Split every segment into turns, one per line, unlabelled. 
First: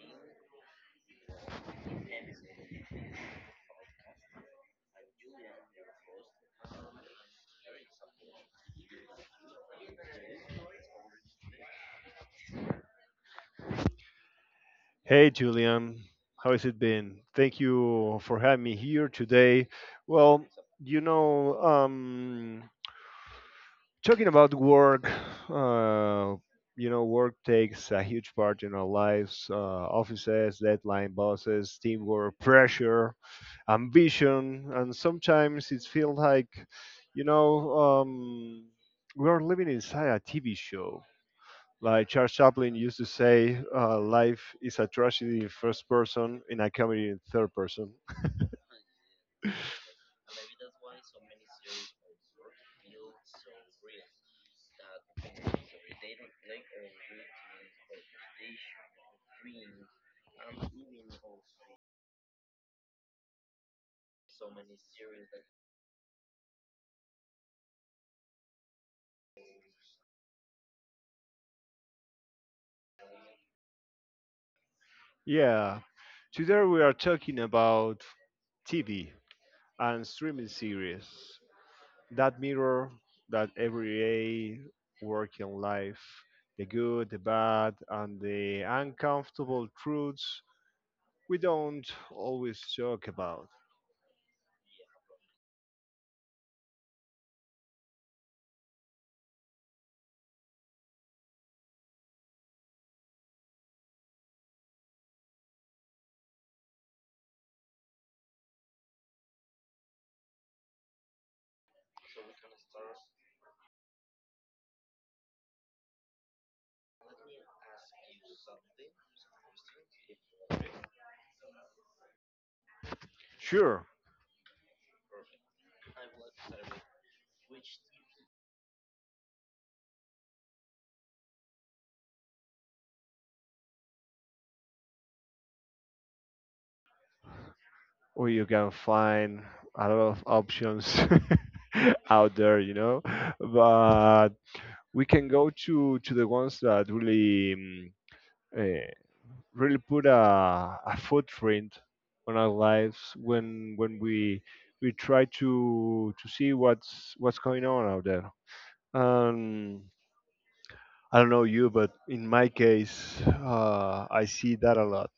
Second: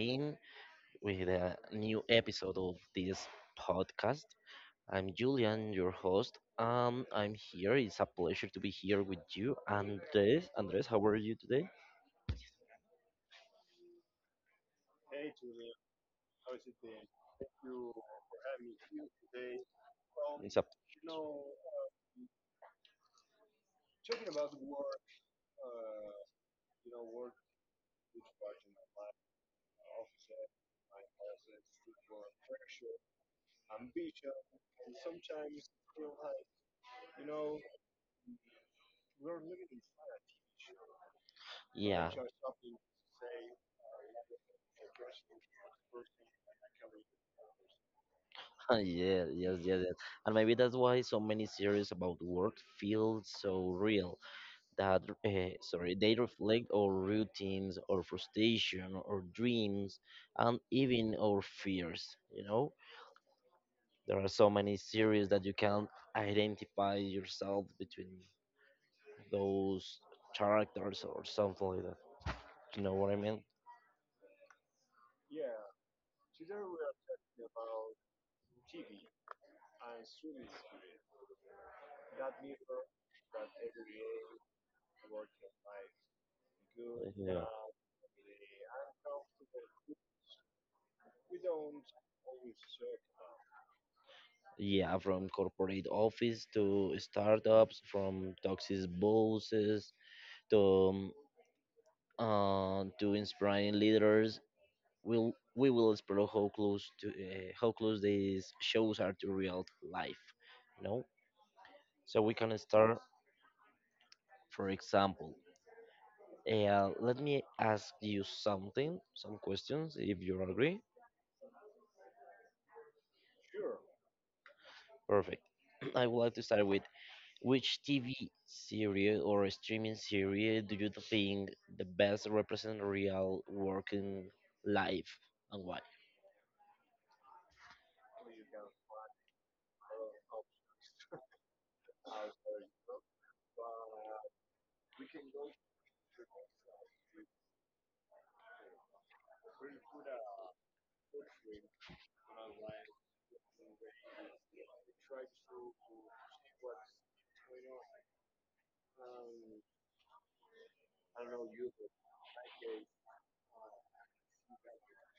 again with a new episode of this podcast. I'm Julian, your host. I'm here. It's a pleasure to be here with you, Andres. Andres, how are you today?
Hey Julian, how has it been? Thank you for having me here today. Well,
It's a
you know, um, talking about work, uh, work takes a huge part in our lives. Offices, deadline, bosses, teamwork, pressure, ambition, and sometimes it feels like, you know, um, we are living inside a TV show. Like
yeah,
Charles Chaplin used to say, life is a tragedy in first person and a comedy in third person.
yeah, yes, yes, yes. And maybe that's why so many series about work feel so real. That they reflect our routines, our frustration, our dreams, and even our fears. You know. There are so many series that you can identify yourself between those characters or something like that. You know what I mean?
Yeah. Today we are talking about TV and streaming series that mirror that everyday working life, the good, the
Yeah.
bad, and the uncomfortable truths we don't always talk about.
Yeah, from corporate office to startups, from toxic bosses to to inspiring leaders. We will explore how close these shows are to real life. You know, so we can start, for example, let me ask you something, some questions, if you agree.
Sure,
Perfect. I would like to start with which TV series or streaming series do you think the best represent real working life and why?
or you can find a lot of options out there, you know. But we can go to the ones that really eh, really put a footprint on our lives when we try to see what's going on out there. Um, I don't know you, but in my case, I see that a lot.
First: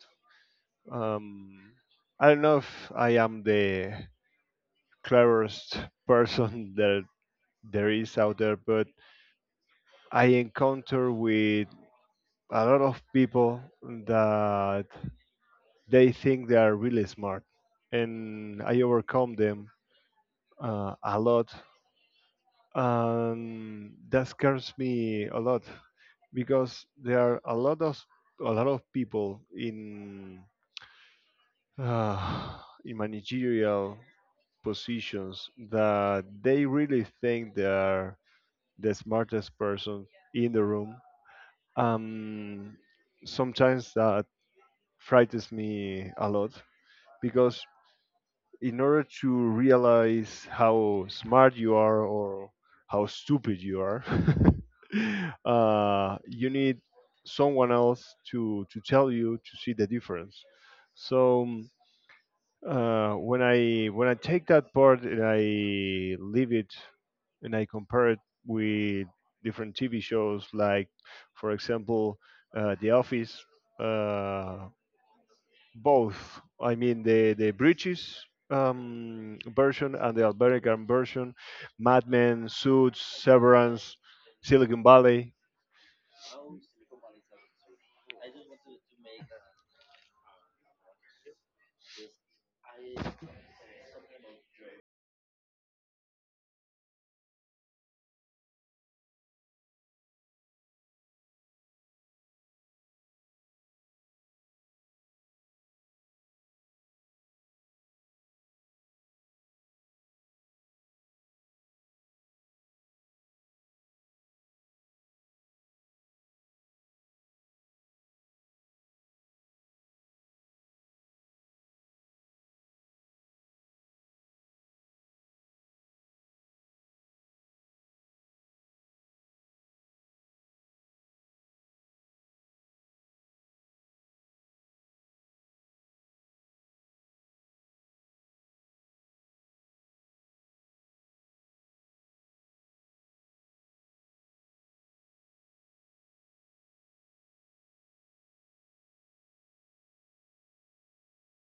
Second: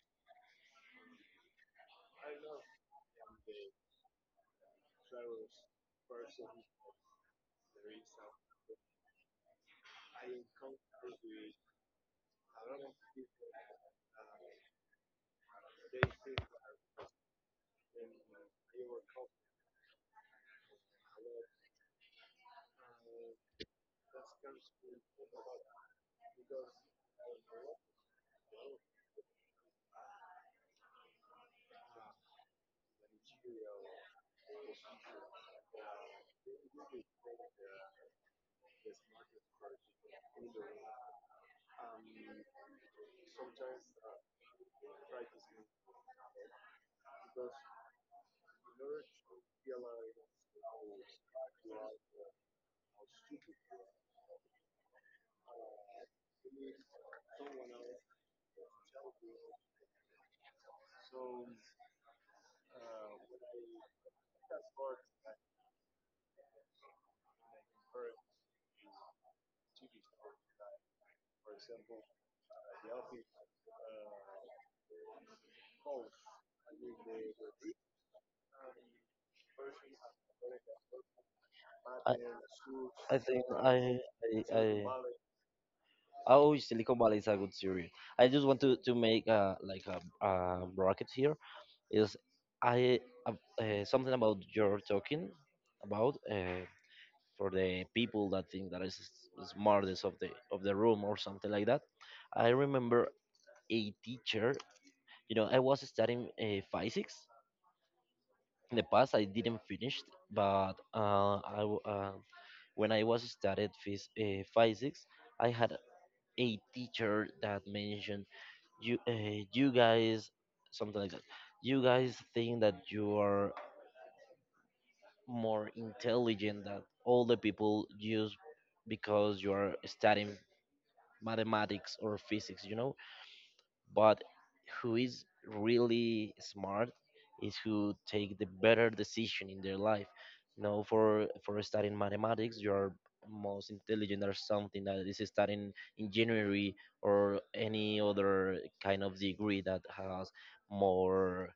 Um, I don't know if I am the cleverest person that there is out there, but I encounter with a lot of people that they think they are really smart, and I overcome them a lot, and that scares me a lot because there are a lot of people uh, in managerial positions that they really think they are the smartest person in the room. Um, Sometimes that frightens me a lot because in order to realize how smart you are or how stupid you are, you need someone else to tell you to see the difference. So when I take that part and I leave it and I compare it with different TV shows, like for example, The Office. Uh, Both, I mean the British version and the American version, Mad
I,
Men, Suits,
I think
Severance,
I,
Silicon
I
Valley.
I always Silicon Valley is a good series. I just want to make like a bracket here is I uh, something about your talking about for the people that think that is smartest of the room or something like that. I remember a teacher. You know, I was studying physics in the past. I didn't finish, but when I was studied physics, I had a teacher that mentioned you guys something like that you guys think that you are more intelligent than all the people just because you are studying mathematics or physics, you know. But who is really smart is who take the better decision in their life. You know, for studying mathematics, you are most intelligent or something that is studying engineering or any other kind of degree that has more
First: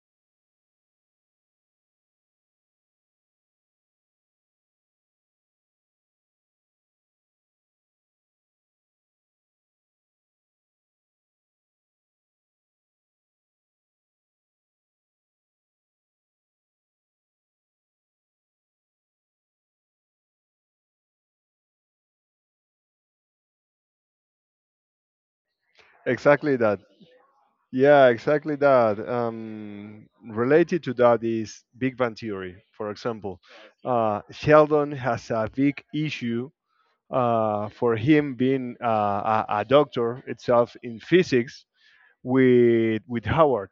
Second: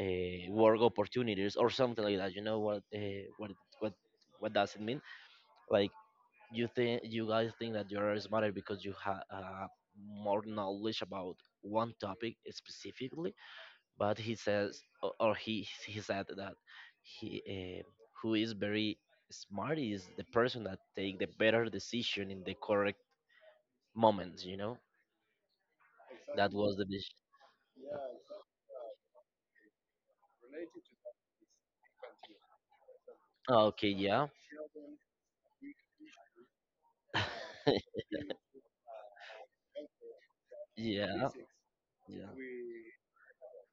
work opportunities or something like that. You know what what does it mean? Like you think you guys think that you're smarter because you have more knowledge about one topic specifically but he says or he said that he who is very smart is the person that take the better decision in the correct moments, you know? That
Exactly.
was the dis-
Yeah, exactly that. Related to that is Big Bang Theory, for example.
Oh, okay, yeah.
Sheldon has a big issue for him being a doctor itself in
Yeah,
physics
yeah,
with Howard.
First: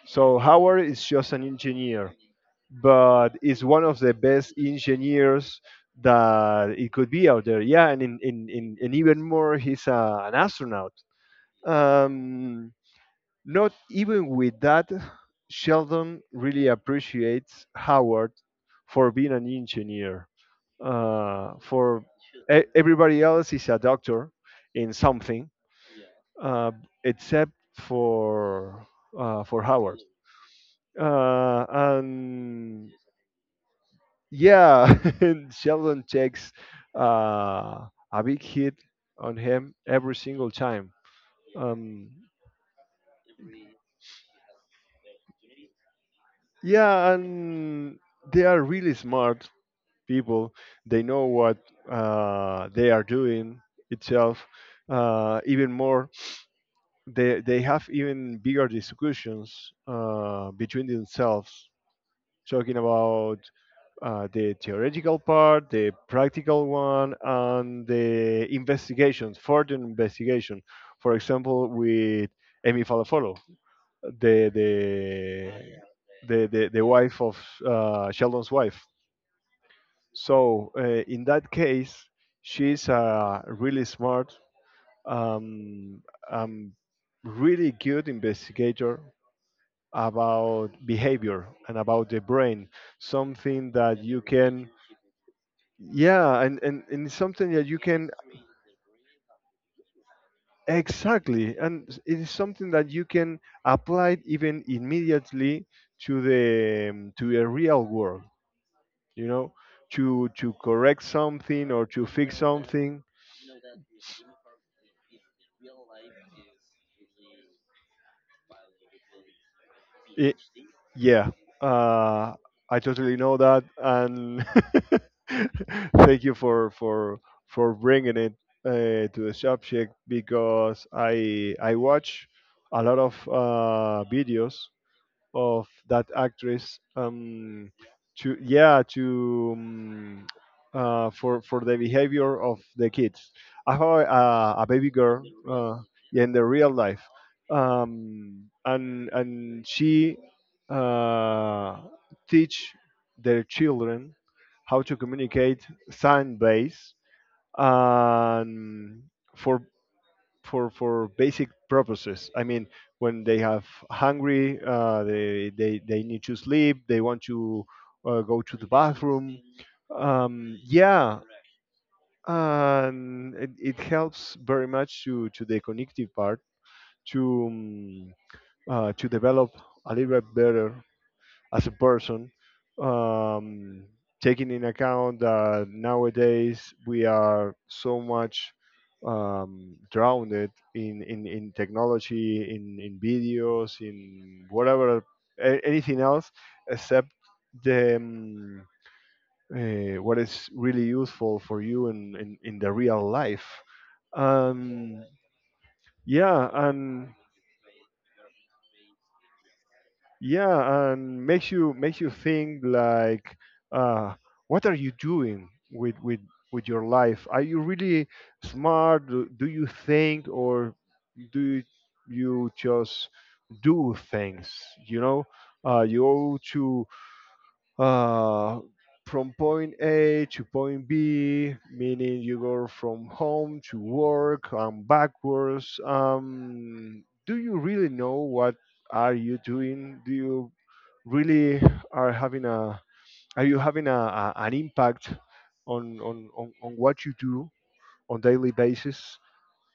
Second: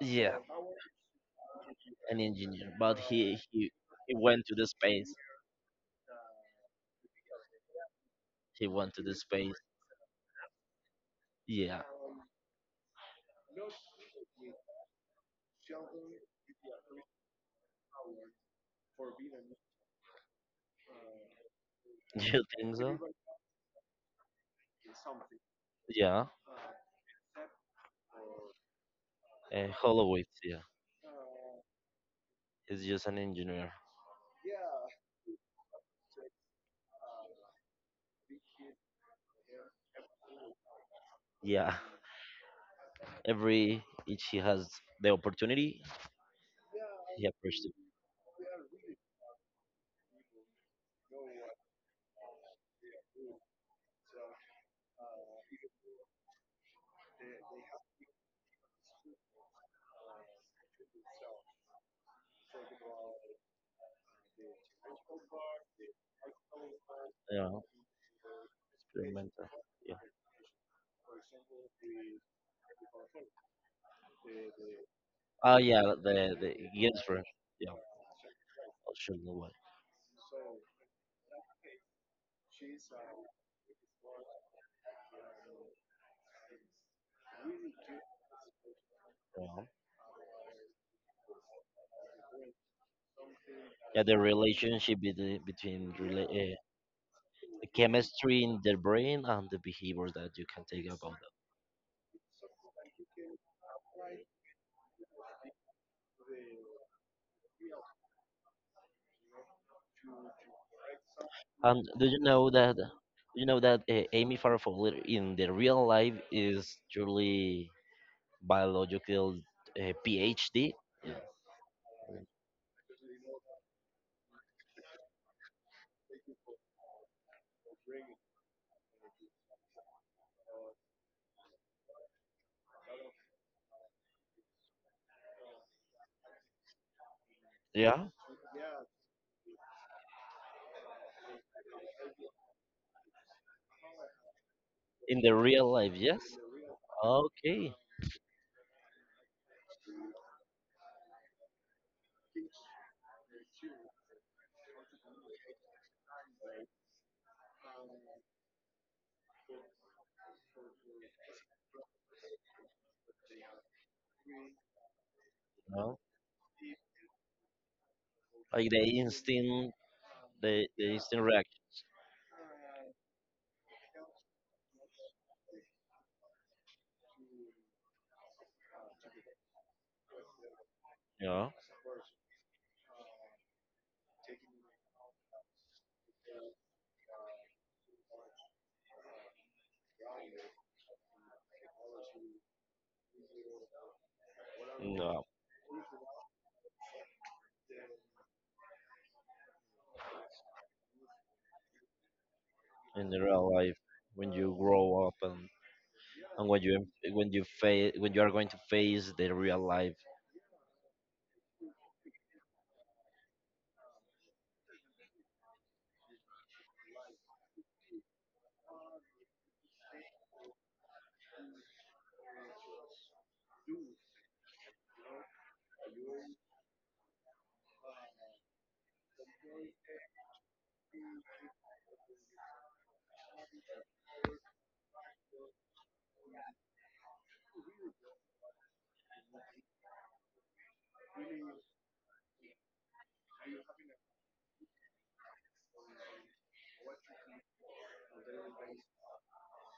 yeah,
So Howard is just an engineer,
an engineer, but
but is one of
he
the
went to
best
the space.
engineers that it could be out there. Yeah, and
He went to the
even
space,
more, he's an astronaut.
yeah.
Um, Not even with that, Sheldon really appreciates Howard for being an engineer. Uh, for
You think so?
Everybody else is a doctor in something,
Yeah,
uh, except for for Howard.
Holloway. Yeah,
Uh,
is
and
just an engineer.
yeah, and Sheldon takes uh, a big hit on him every single time.
Yeah,
Um,
every each he has the opportunity,
yeah,
he approaches it.
and they are really smart people. They know what they are doing itself. Even more, they have even bigger discussions between themselves, talking about the theoretical part, the practical one,
Yeah,
and the investigations
experimental.
further
Yeah.
investigation, for example, with Amy Falafolo, the the
Oh yeah, the
the wife
Ginsberg.
of
Yeah,
Sheldon's wife.
I'll show you what.
So in that case, she's a really smart, um, um, really good investigator
Yeah.
about behavior and about the brain. Something
Yeah,
that
the
you can,
relationship between
yeah, and, it's something that
the
you can
chemistry in the brain and the behavior that you can take about
exactly, and it is something that you can apply even immediately to the real world. You know, to correct
that.
something or
And do
to
you
fix
know that?
something.
You know that Amy Farfoller in the real life is truly biological
It,
PhD.
yeah, uh, I totally know that, and thank you for bringing it to the subject because I watch a lot of videos of that actress
Yeah,
to yeah to for the behavior of the kids. I have a baby
in
girl
the real
uh,
life, yes.
in the real life,
Okay.
and she uh, teach their children how to communicate sign base and for for basic purposes. I mean, when they have hungry,
No.
they need to sleep. They want to go to the
Like the
bathroom.
instant, the
Yeah,
instant reaction.
and it helps very much to the cognitive part to um, to develop a little bit better
You know.
as a person, um, taking in account that nowadays we are so much drowned in technology, in videos, in whatever,
No.
anything else except the what is really useful for you in the
In
real
the
life.
real life, when you
Um,
grow up, and
yeah, and
when you face, when you are going to face the real life.
yeah and makes you think like uh, what are you doing with your life? Are you really smart, do you think? Or do you just do things, you know, you owe to uh, from point A to point B, meaning you go from home to work and backwards. Do you really know what are you doing? Do you really are having a Are you having a an impact on what you do on daily basis?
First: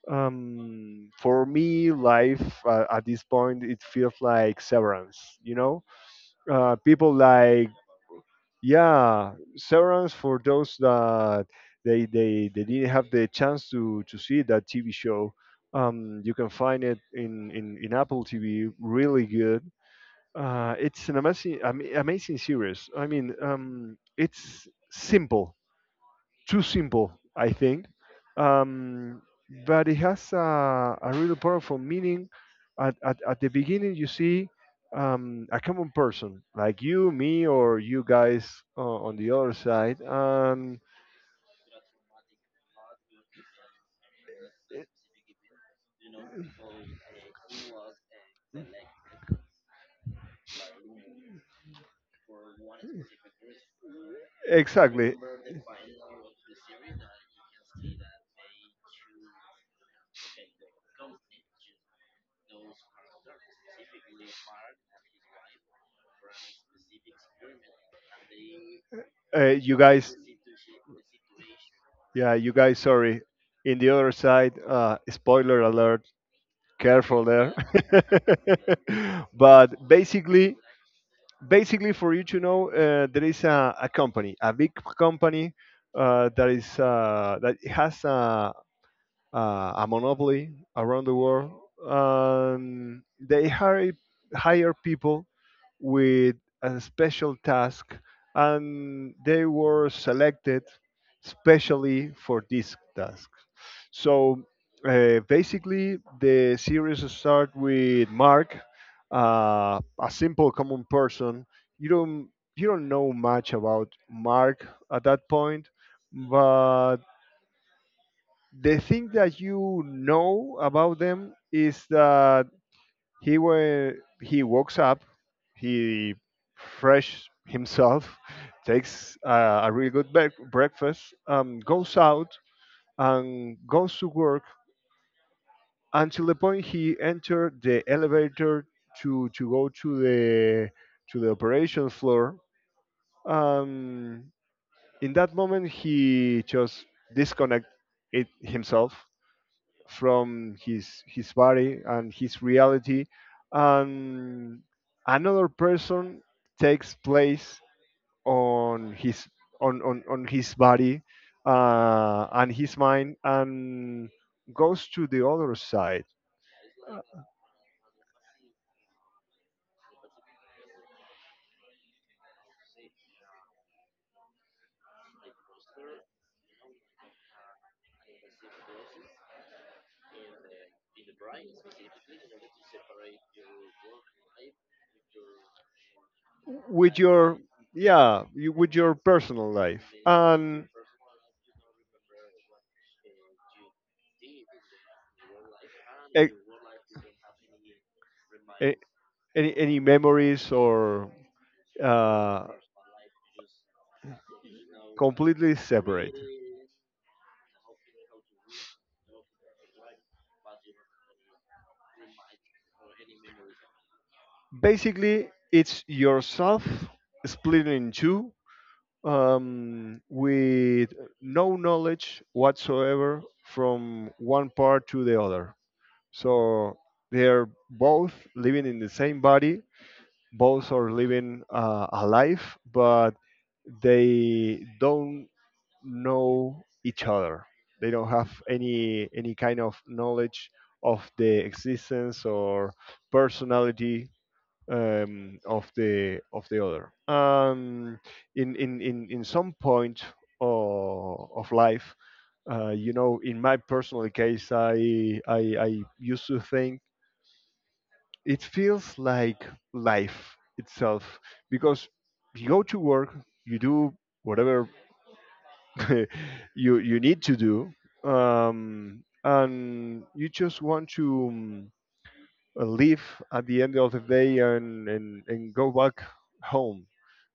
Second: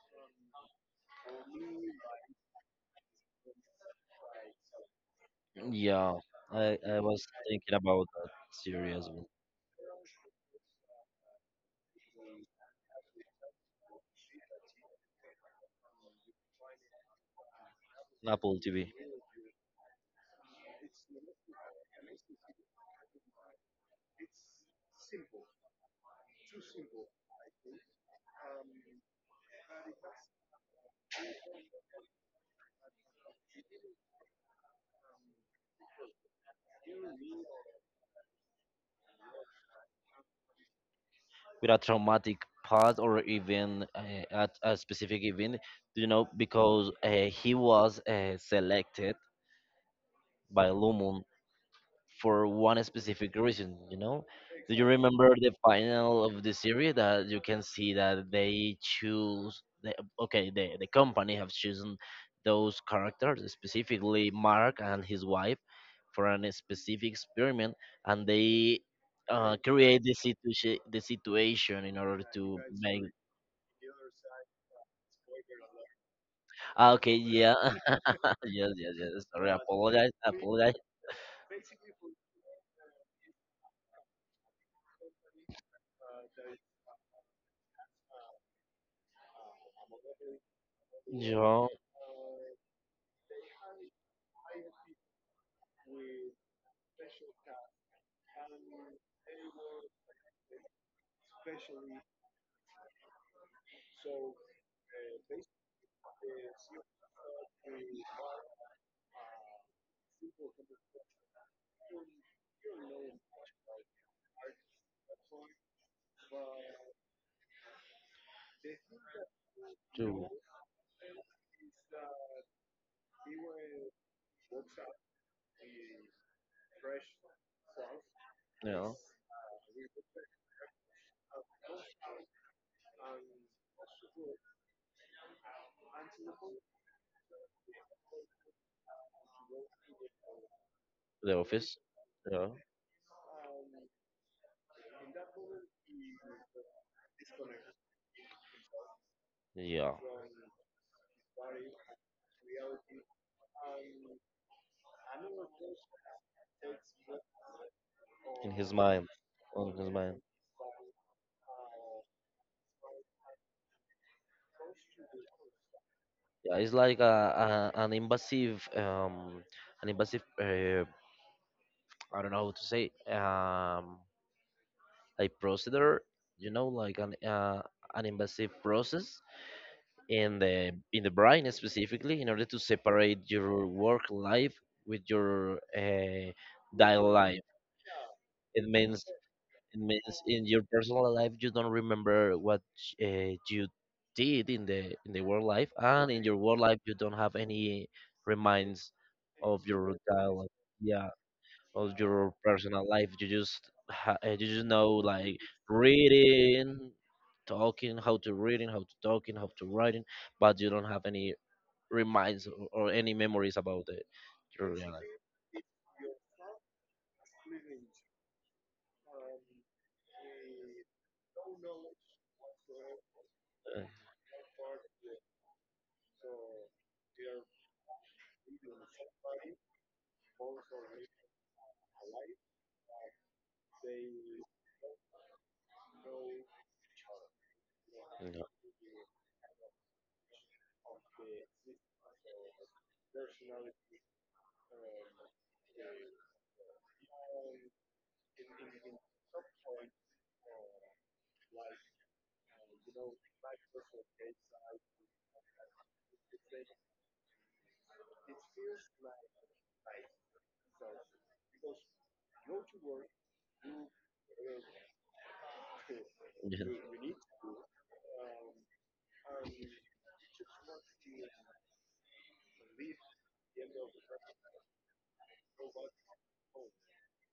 For me, life at this point it feels like Severance. You know,
Yeah. I
people
was
like
thinking about that series,
yeah, Severance for those that they didn't have the chance to see that TV show. You can find it in Apple
on Apple
TV.
TV,
Really good. It's an amazing amazing series. I mean, it's simple, too simple, I think. Um, but it has a really powerful meaning. At the beginning, you see a common person like you, me, or you guys on the other side.
with a traumatic past or even at a specific event. You know, because he was selected by Lumun for one specific reason, you know? Do you
Exactly.
remember the final of the series that you can see that they choose okay, the company have chosen those characters, specifically Mark and his wife, for a specific experiment, and they
You
create
guys,
the situation in order
yeah, you
to
guys,
make
sorry. In the other side, spoiler alert,
ah, okay,
careful there.
yeah. Yes, yes, yes, sorry,
But
apologize,
basically,
apologize.
for you to know, there is a company, a big company that has a monopoly around the world.
Yeah,
They hire people with a special task, and they were selected specially for this task. So basically, the series start with Mark, a simple common person. You don't know much about Mark at that point, but the thing that you
to
know about them is that he wa he wakes up, he fresh himself,
yeah to
takes a really good breakfast, goes out and goes to work until the point he entered the elevator to go to the
the office,
operation floor.
yeah,
Um, in that moment, he just disconnect it himself
yeah,
from his body and his reality, and another person takes place
in his
on
mind,
his
on his mind.
on his body and his mind, and goes to the other side
Yeah, it's
uh,
like a, an invasive, an invasive I don't know how to say, a procedure, you know, like an invasive process in the brain, specifically in order to separate your work life with your
with
daily
your
life.
yeah, you,
It
with your
means,
personal
it
life
means in your
and
personal life you don't remember what you did in the work life, and in
eh,
your work life you don't have any
eh,
reminds of
any
your
memories
dialogue,
or
yeah, of your
uh,
personal life. You just you just know like
completely separate.
reading, talking, how to reading, how to talking, how to writing, but you don't have any reminds or any memories about it. Your real life.
Basically, it's yourself split in two with no knowledge whatsoever
Uh,
from one part to the other. So they're both living in the same body, both are living a life, but they don't know each other. They don't have
no.
any kind of knowledge of the existence or personality of the other. In some point of life, you know, in my personal case, I used to think it feels like life itself because you go to work, you do whatever
Yeah.
you need to do, and you just want to leave at the end of the day, and, and go back home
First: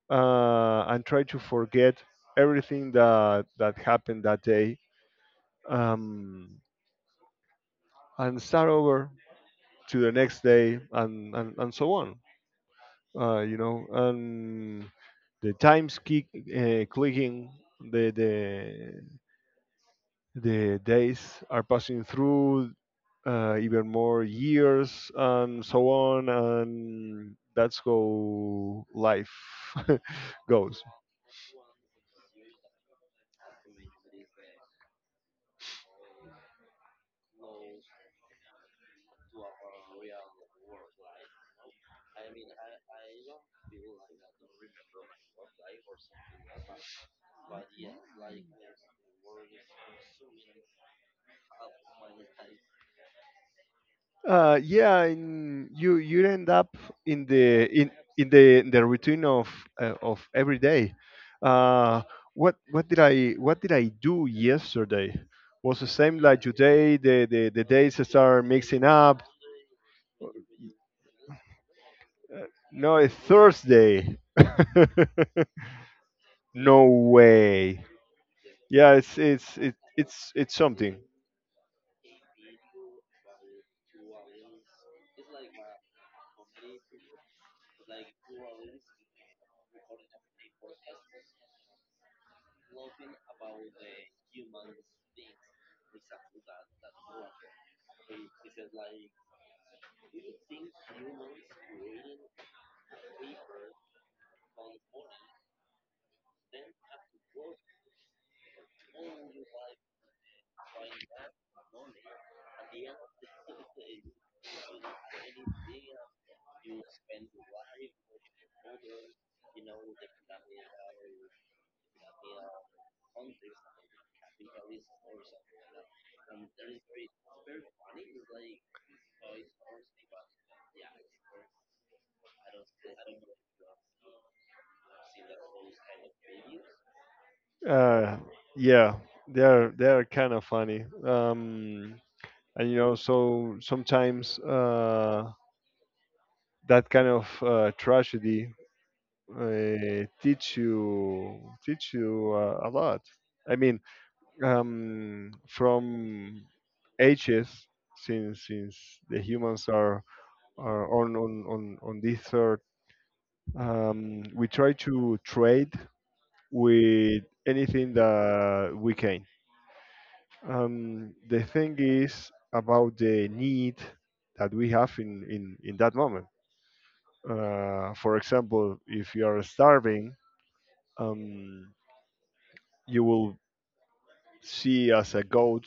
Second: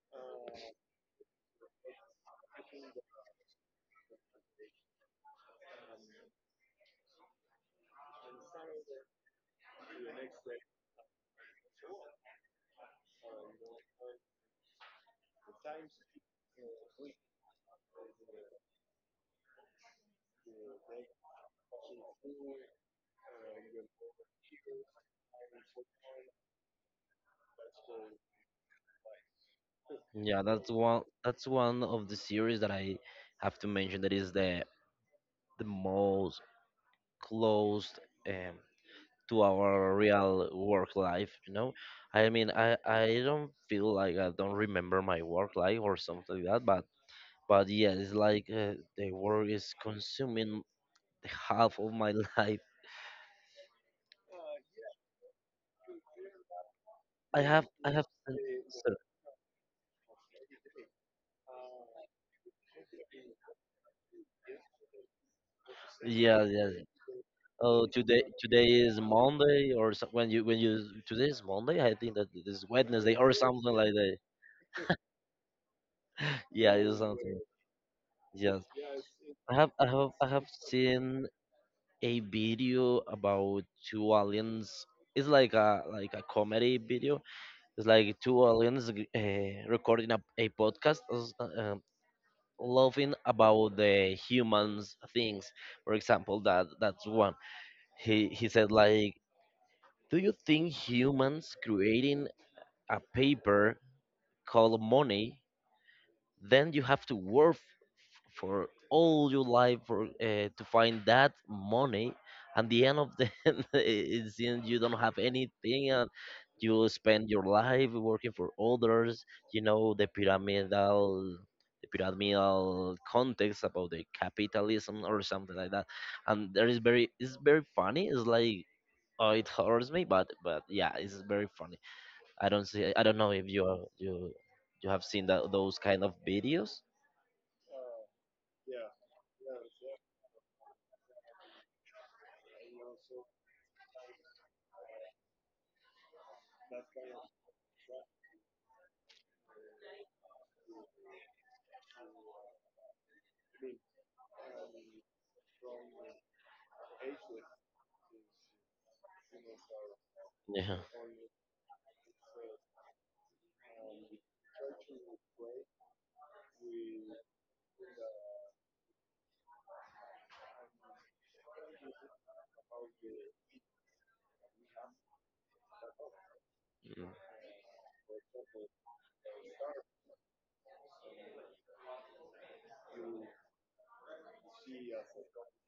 and try to forget everything that happened that day, um, and start over to the next day, and and so on, you know, and the times keep clicking. The the The days are passing through, even more years, and so on, and that's how life goes.
That's one of the series that I have to mention that is the most closed um, to our real work life, you know? I mean, I don't feel like I don't remember my work life or something like that, but yeah, it's like the work is consuming half of my life.
Yeah, and you end up in the in
I have
in the routine of every day. Uh, what did I do yesterday? Was the same like
yeah, yeah,
today. The
Oh,
days
today
start mixing
is
up.
Monday, or so,
Uh,
when you today is Monday. I think that it is
no, it's
Wednesday or something like that.
Thursday.
Yeah,
No
it's something.
way.
Yes,
Yeah,
I
it's
have
something.
seen a video about two aliens. It's like a comedy video. It's like two aliens recording a podcast, laughing about the humans things. For example, that that's one. He said like, do you think humans creating a paper called money, then you have to work for all your life for to find that money. And the end of the end, it seems you don't have anything, and you spend your life working for others. You know the pyramidal context about the capitalism or something like that. And there is very, it's very funny. It's like, oh, it hurts me, but yeah, it's very funny. I don't see. I don't know if you are, you have seen that those kind of videos.
Uh, yeah, they're kind of funny. And you know, so sometimes that kind of tragedy teach you a lot. I mean, from ages since the humans
Yeah.
are on this earth, we try to trade with anything that we can. The thing is about the need that we have in that moment.
Mm.
For example, if you are starving, um, you will see as a goat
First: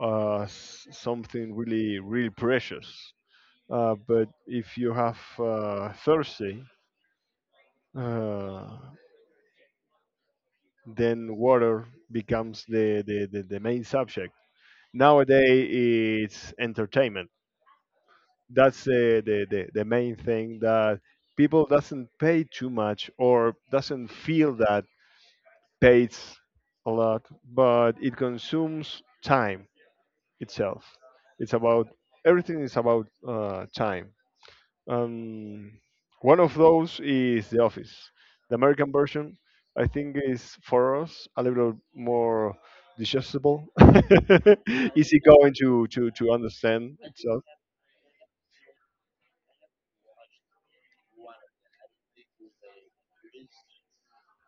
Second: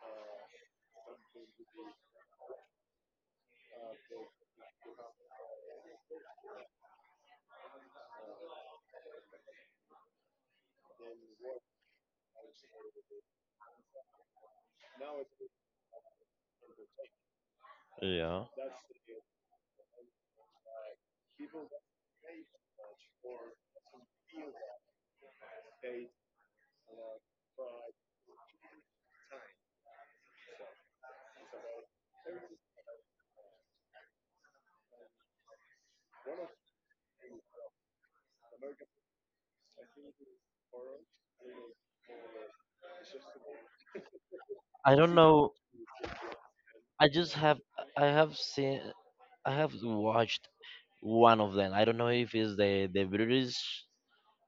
something really, really precious. But if you have thirsty, uh, then water becomes the main subject. Nowadays, it's entertainment
Yeah.
that's the main thing that people doesn't pay too much or doesn't feel that pays a lot, but it consumes time itself. It's about everything is about time. um, One of those is The Office. The American version, I think, is for us a little more digestible.
I don't
Easy going
know.
to understand
I just
itself.
have I have seen, I have watched one of them. I don't know if it's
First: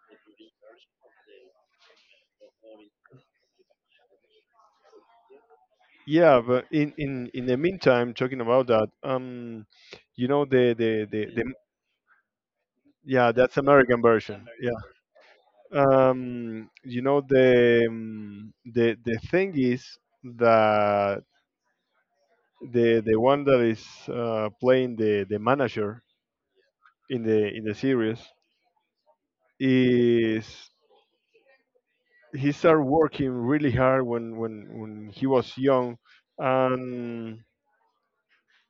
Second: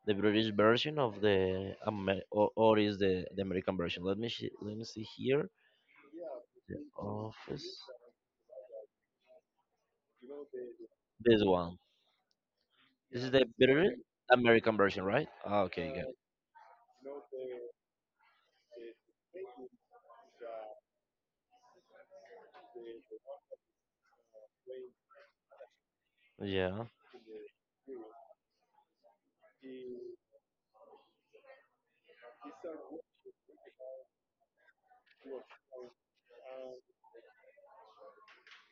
the British version of the Amer- or is the American version. Let me see here.
Yeah, but
The
in the
Office.
meantime, talking about that, you know the the the,
This
the
one. This is
yeah,
the
that's
British
American version.
American version, right? Ah, okay, got
Yeah.
it.
You know the the thing is that the one that is playing the manager
Yeah.
in the series is, he started working really hard when when he was young, and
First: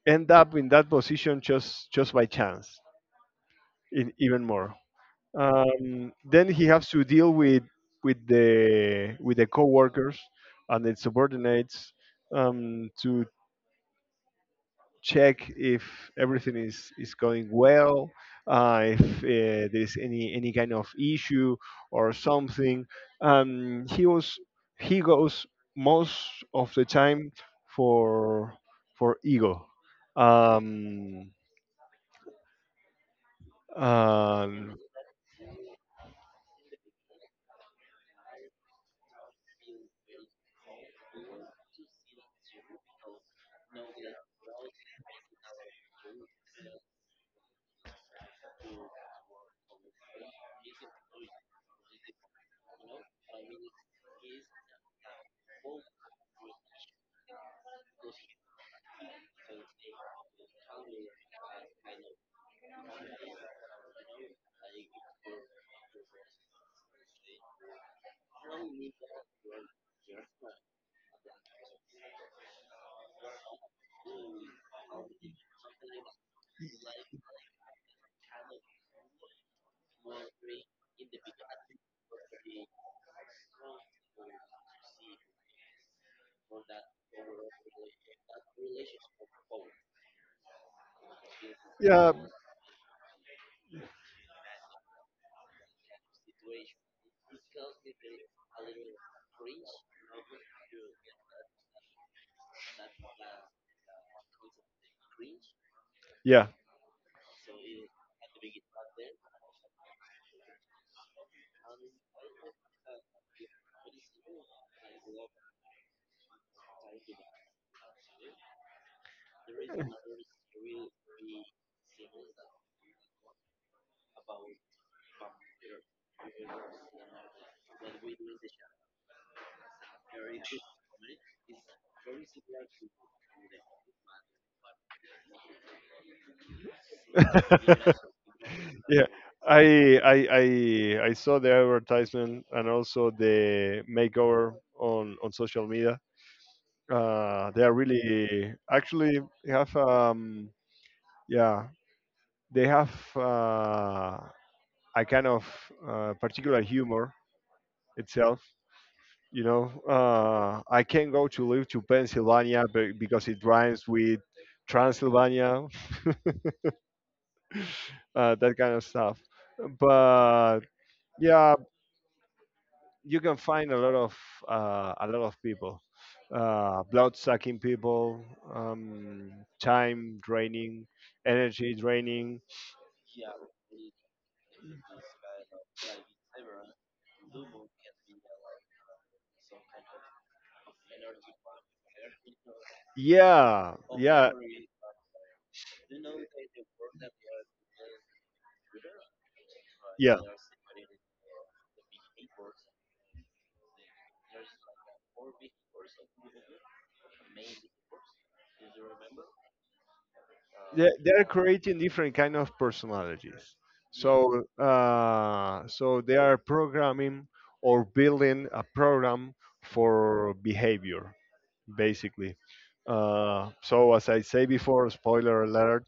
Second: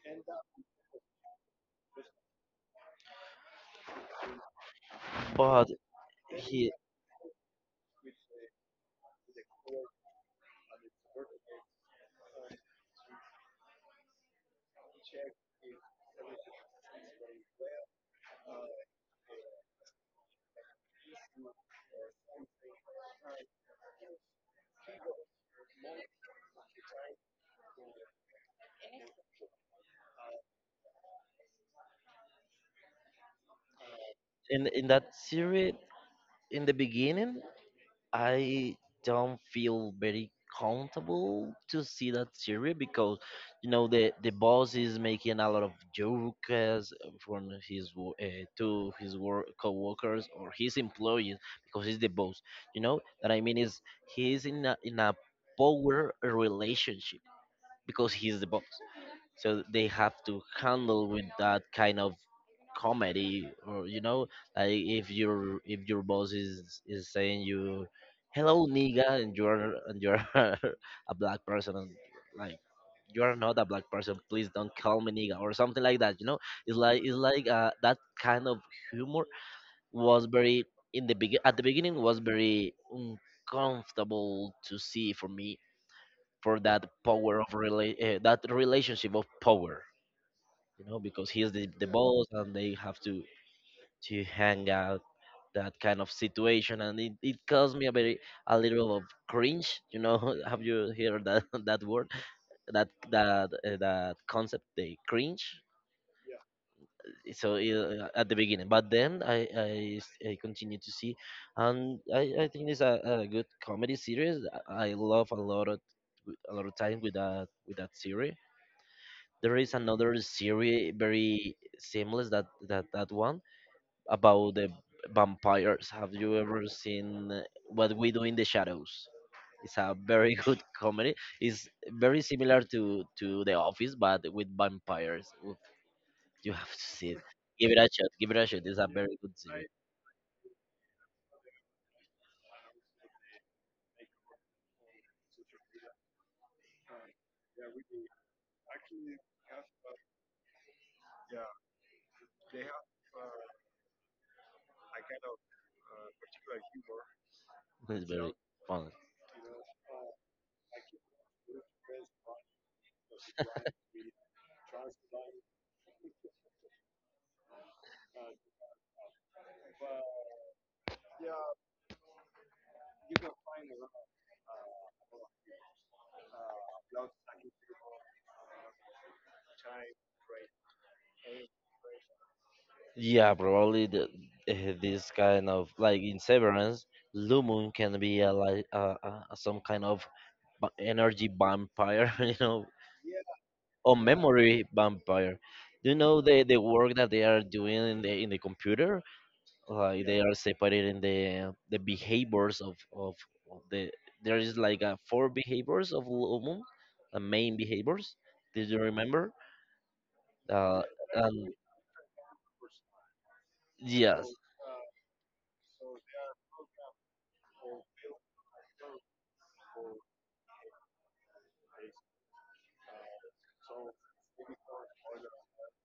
end up in that position just by chance. In, even more,
But
then he
he
has to deal with with the coworkers and the subordinates, to check if everything is going well, if there's any kind of issue or something. He was, he goes most of the time for for ego. Um, um,
in that series in the beginning I don't feel very comfortable to see that series because you know the boss is making a lot of jokes from his to his work co-workers or his employees because he's the boss, you know, that I mean is he's in in a power relationship because he's the boss, so they have to handle with that kind of comedy, or you know, like, if your boss is saying you, hello nigga, and you're a black person, and like, you are not a black person, please don't call me nigga or something like that, you know. It's like it's like that kind of humor was very in the begin at the beginning was very uncomfortable to see for me for that power of that relationship of power, you know, because he is the
yeah,
boss, and they have to hang out that kind of situation, and it caused me a very a little of cringe, you know. Have you heard that that word, that that concept, the cringe?
yeah.
So at the beginning, but then I continue to see, and I think it's a good comedy series, I love a lot of time with that series. There is another series very seamless that that one about the vampires. Have you ever seen What We Do in the Shadows? It's a very good comedy. It's very similar to The Office, but with vampires. Oof, you have to see it. Give it a shot. Give it a shot. It's a
Yeah,
very good.
I I saw the advertisement and also the makeover on social media. They are really, actually, they have yeah, they have uh a kind of particular humor
It's very
itself.
fun.
You know, I can go to live to Pennsylvania be- because it rhymes with Transylvania, that kind of stuff. But yeah, you can find a lot of people, blood sucking people, um, time draining, energy draining.
Yeah, probably this kind of like in Severance, Lumen can be like some kind of energy vampire, you know,
Yeah,
on
yeah,
memory vampire. Do you know the work that they are doing in the computer? Like
yeah,
they are separating the behaviors of the there is like a four behaviors of Lumum, the main behaviors. Did you remember? Uh,
they're
and
creating different kind of personalities.
yes,
So so they are programming or building a program for behavior, basically. So as I say before, spoiler alert.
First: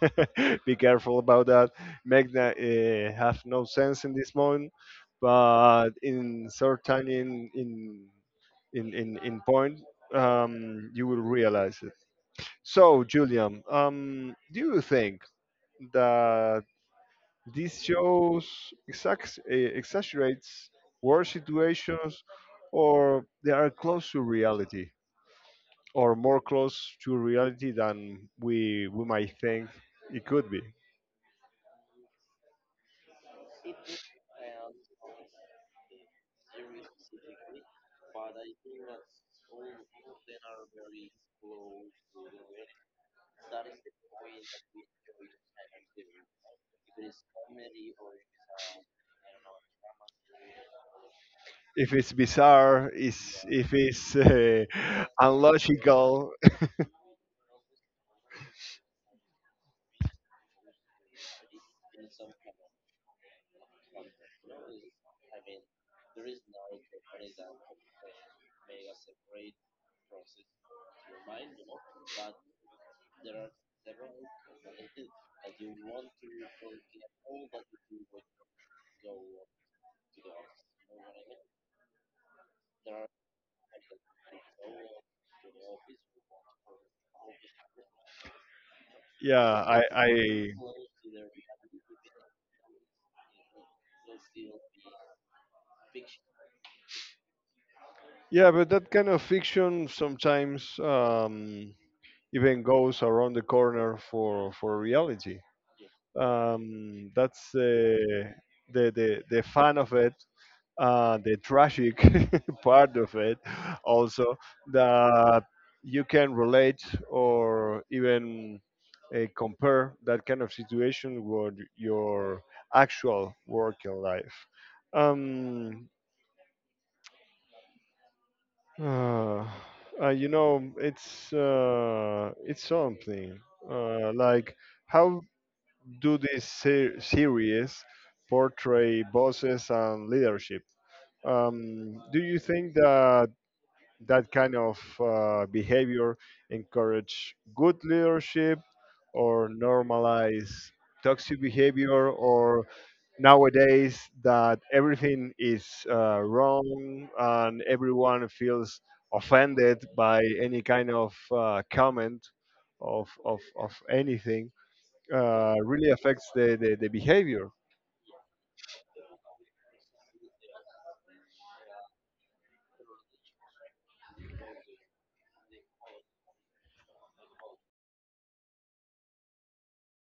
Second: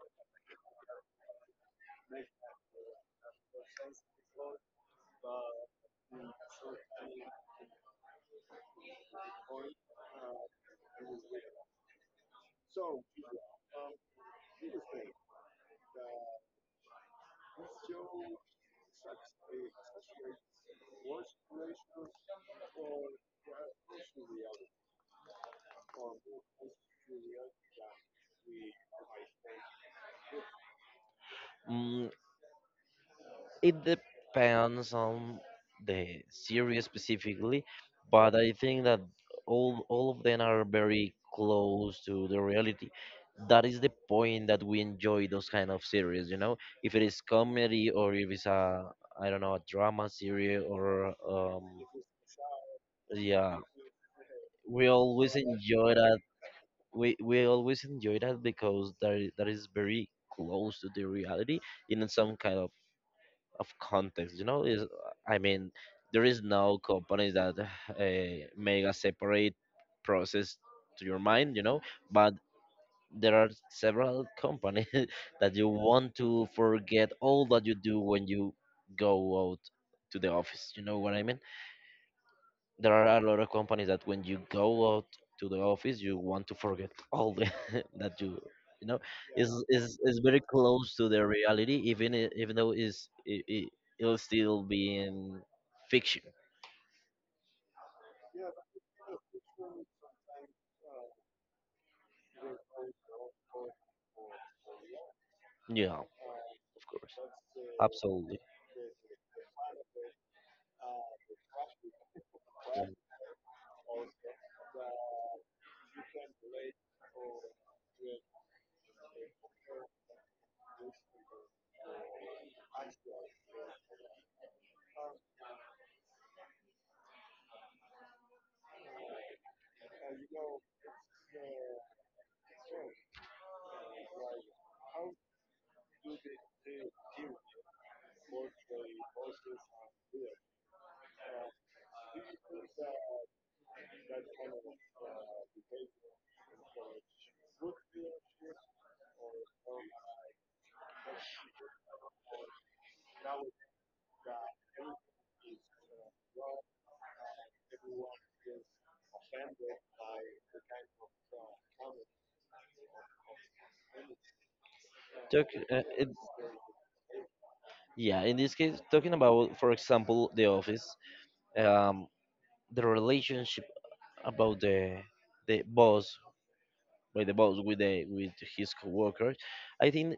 Be careful about that. Magna have no sense in this moment, but in certain in point, you will realize. So, Julian, do you think that these shows exax- exaggerates war situations, or they are close to reality, or more close to reality than we might think it could be?
mm, it depends on the series specifically, but I think that all of them are very close to the reality. That is the point that we enjoy those kind of series, you know. If it is comedy or if it's a I don't know a drama series or
If it's bizarre, is
yeah,
if it's
we always enjoy that.
unlogical,
We always enjoy that because that is very close to the reality in some kind of context, you know, is I mean there is no company that make a separate process to your mind, you know. But there are several companies that you want to forget all that you do when you go out to the office, you know what I mean. There are a lot of companies that when you go out to the office, you want to forget all the that you know
yeah,
Is
I,
is very
I
close to the reality even even though is it, it'll still be in fiction.
yeah, but that kind of fiction sometimes. Even goes around the corner for reality.
Yeah, of course,
That's
absolutely.
the fun of it, the tragic
Mm.
part of it, also, that you can relate or even compare that kind of situation with your actual working life. Um, uh, you know, it's something like how do this ser- series portray bosses and leadership. Do you think that that kind of behavior encourage good leadership or normalize toxic behavior, or nowadays that everything is wrong and everyone feels offended by any kind of comment of anything,
Talk, uh,
really
it,
affects the behavior.
yeah, in this case talking about, for example, the office, um the relationship about the boss by the boss with the with his coworkers. I think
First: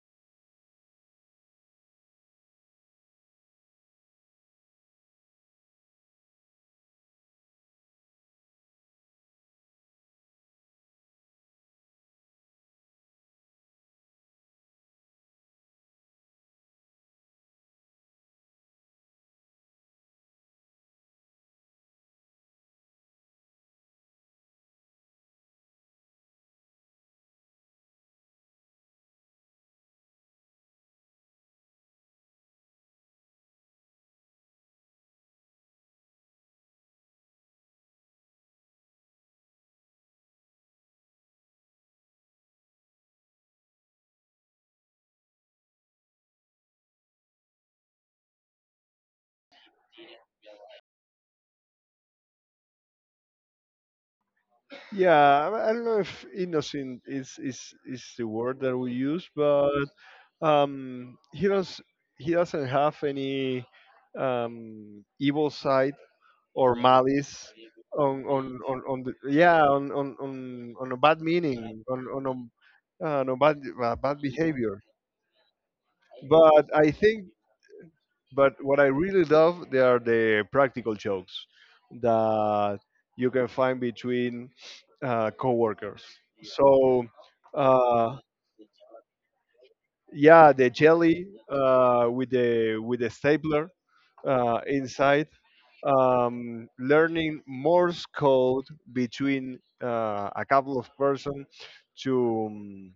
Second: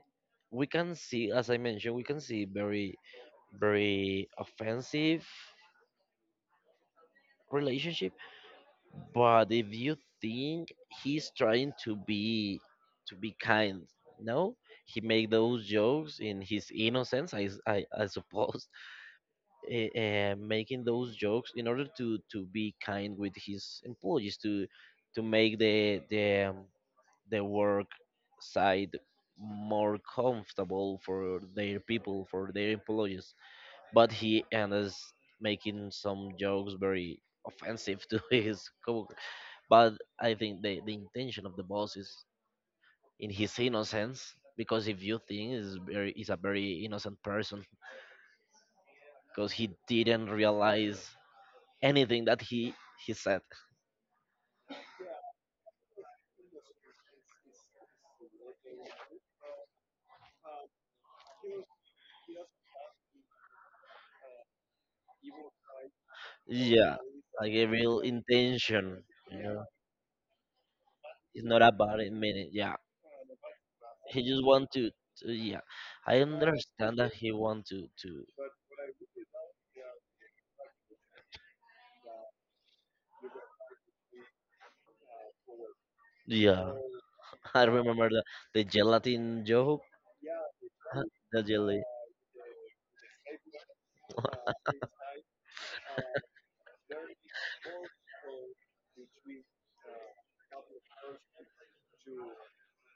we can see, as I mentioned, we can see very, very offensive relationship. But if you think, he's trying to be kind. No, he make those jokes in his innocence, I suppose, making those jokes in order to be kind with his employees, to make the work side more comfortable for their people, for their employees. But he ends making some jokes very offensive to his coworker. But I think the intention of the boss is in his innocence, because if you think, is very is a very innocent person, because he didn't realize anything that he said.
Yeah, I don't know if innocent is is the word that we use, but he does, he doesn't have any evil side or
Yeah,
malice
like a real
on
intention.
the
You know,
yeah, on a bad
it's not
meaning, on
about it.
on a,
Meaning, yeah.
no bad bad
He just want
behavior.
to, yeah. I
But I
understand that
think,
he want to
but what I really love, they are the practical jokes that you can find between coworkers.
yeah.
So,
I remember
uh,
the gelatin joke,
yeah, the jelly
the jelly.
with the stapler inside, learning Morse code between a couple of person to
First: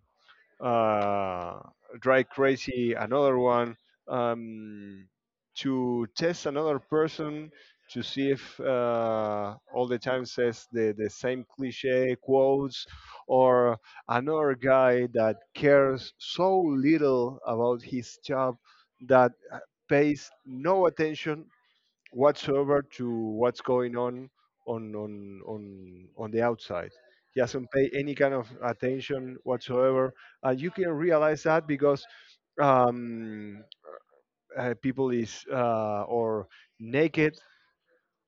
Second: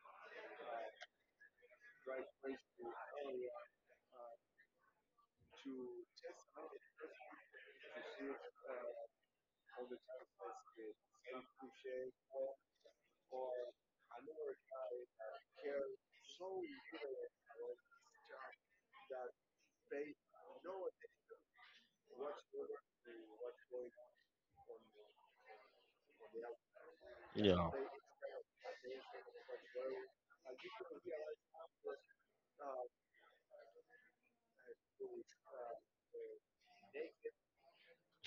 uh, Drive Crazy, another one, um, to test another person to see if all the time says the same cliche quotes, or another guy that cares so little about his job that pays no attention whatsoever to what's going on on the outside. He doesn't
Yeah,
pay any kind of attention whatsoever, and you can realize that because um, people is or naked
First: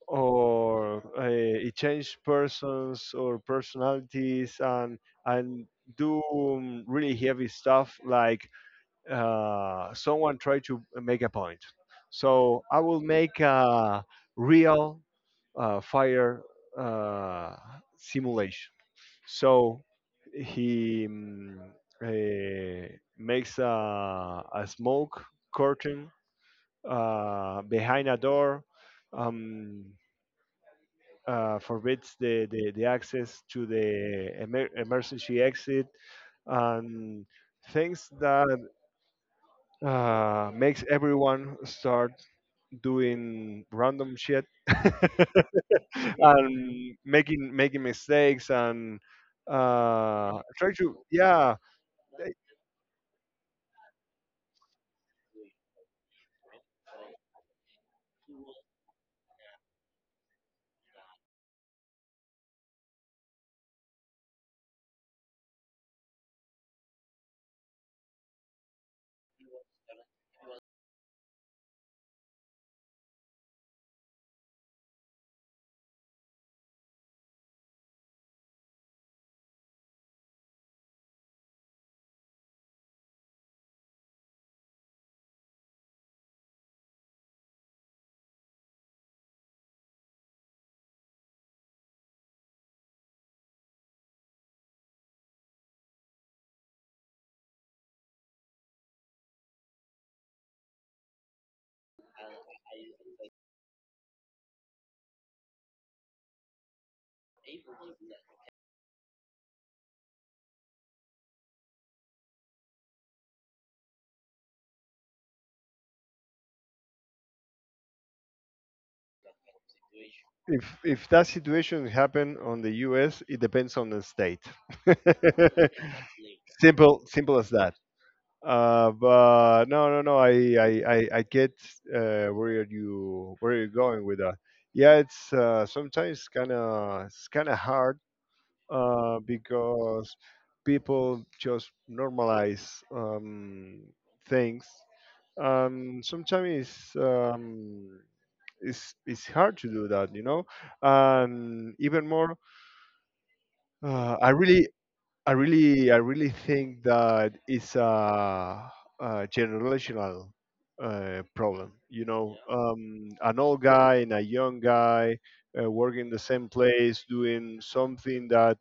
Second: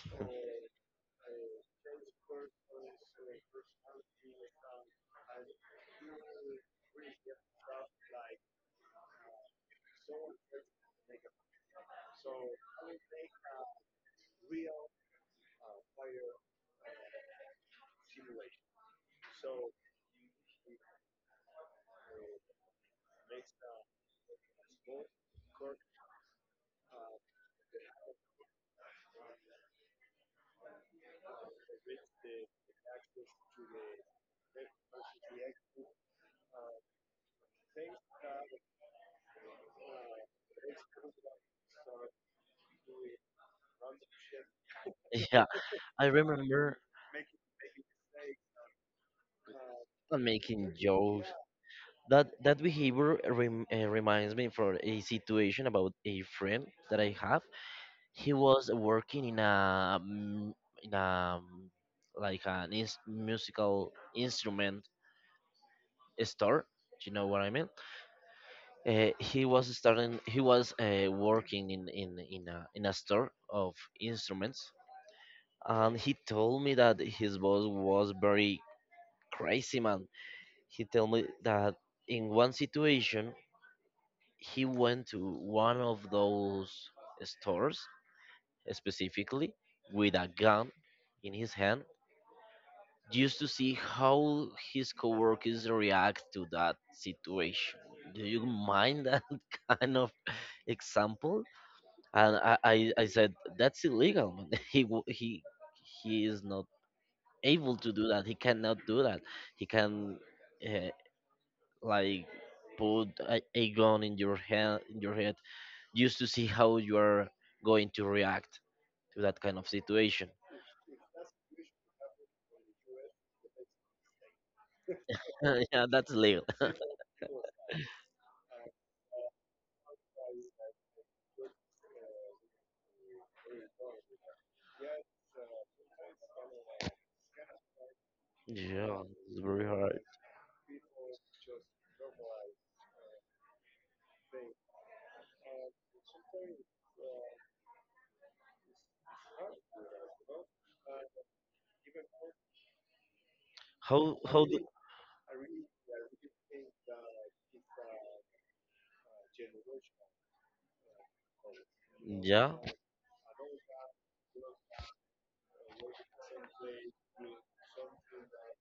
or it change persons or personalities, and and do really heavy stuff, like someone try to make a point. So I will make a real fire uh, simulation. So he eh, makes a smoke curtain behind a door, um, forbids the access to the emer- emergency exit, and things that makes everyone start doing random shit.
yeah. I remember
And making mistakes and uh, try
making
to,
jokes.
yeah.
That behavior reminds me for a situation about a friend that I have. He was working in a in a mm, like an ins musical instrument store. Do you know what I mean? He was starting. He was working in a store of instruments, and he told me that his boss was very crazy man. He told me that in one situation he went to one of those stores specifically with a gun in his hand just to see how his coworkers react to that situation. Do you mind that kind of example? And I said, that's illegal, man. He wo- he is not able to do that. He cannot do that. He can uh, like put a gun in your hand in your head just to see how you are going to react to that kind of situation.
If that situation happen on the U.S., it depends on the state.
Yeah, that's illegal.
Simple, simple as that. But no no no, I I get where you're going with that. Yeah, it's sometimes kind of, it's kind of hard
Yeah, it's very hard.
because people just normalize um, things. Sometimes it's hard to do that, you know. And even more,
How
I
how do,
really, I really think that it's a generational problem. You know,
Yeah,
an old guy and a young guy working the same place, doing something that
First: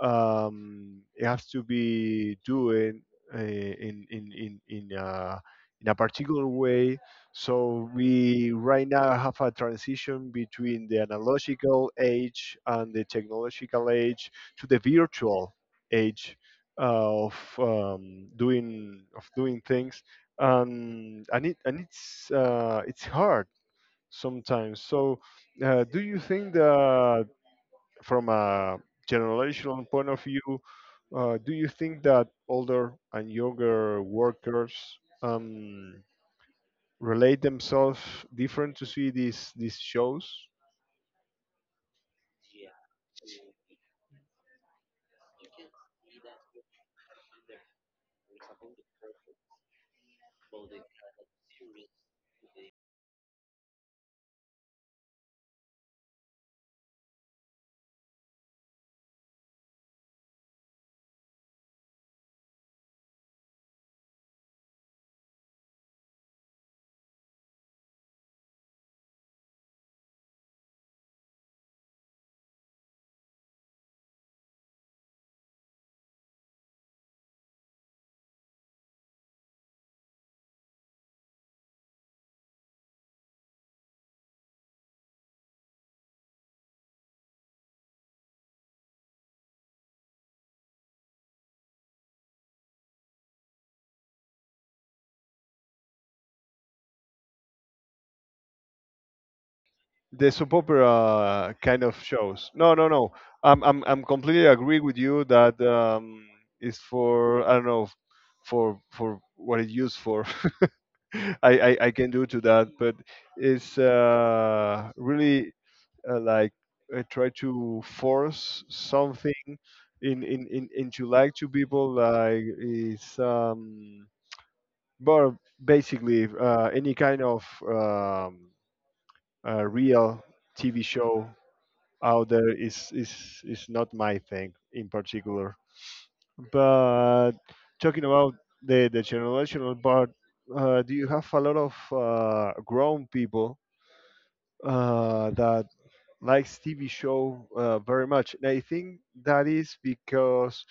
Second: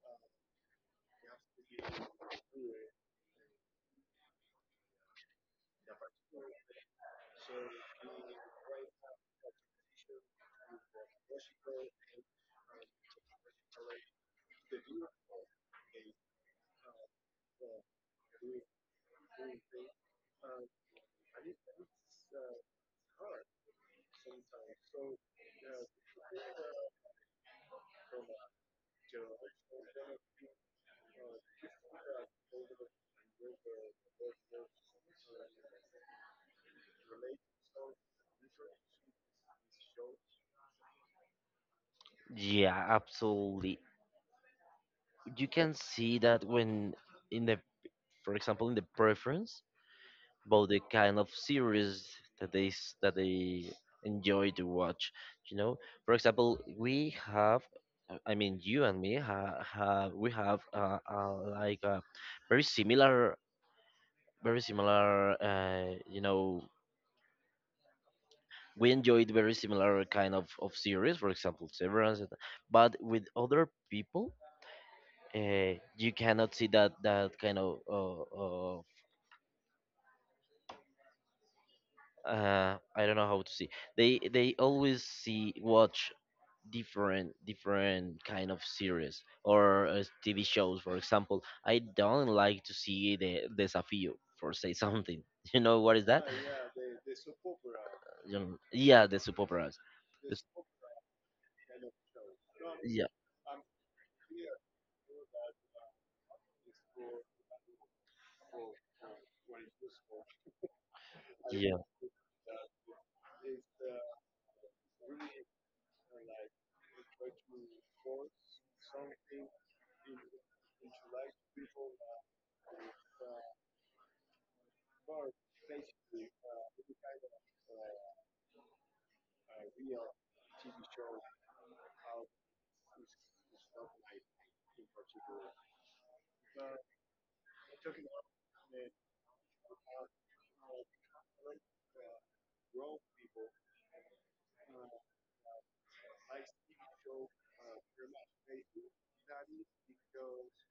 it has to be doing uh, in in in in a, in a particular way. So we right now have a transition between the analogical age and the technological age to the virtual age of doing things, and it's hard sometimes. So, do you think that from a generational point of view, do you think that older and younger workers um, relate themselves different to see these shows?
yeah, absolutely. You can see that when in the, for example, in the preference about the kind of series that that they enjoy to watch. You know, for example, we have, I mean, you and me ha, have we have like a very similar, very similar. You know, we enjoyed very similar kind of series. For example, Severance, but with other people you cannot see that kind of I don't know how to see. They always see watch different different kind of series or TV shows. For example, I don't like to see the Desafío for say something. You know what is that? You know, yeah, the soap operas.
The soap opera kind of shows. No, no,
Yeah,
no. I'm completely agree with you that it's for, I don't know, for what it's used for.
yeah,
I can do to that, but it's really like I try to force something in into, like, to people, like it's but basically any kind of real TV show out there is not my thing in particular. But talking about the generational part, do you have a lot of grown people that likes TV show very much? And I think that is because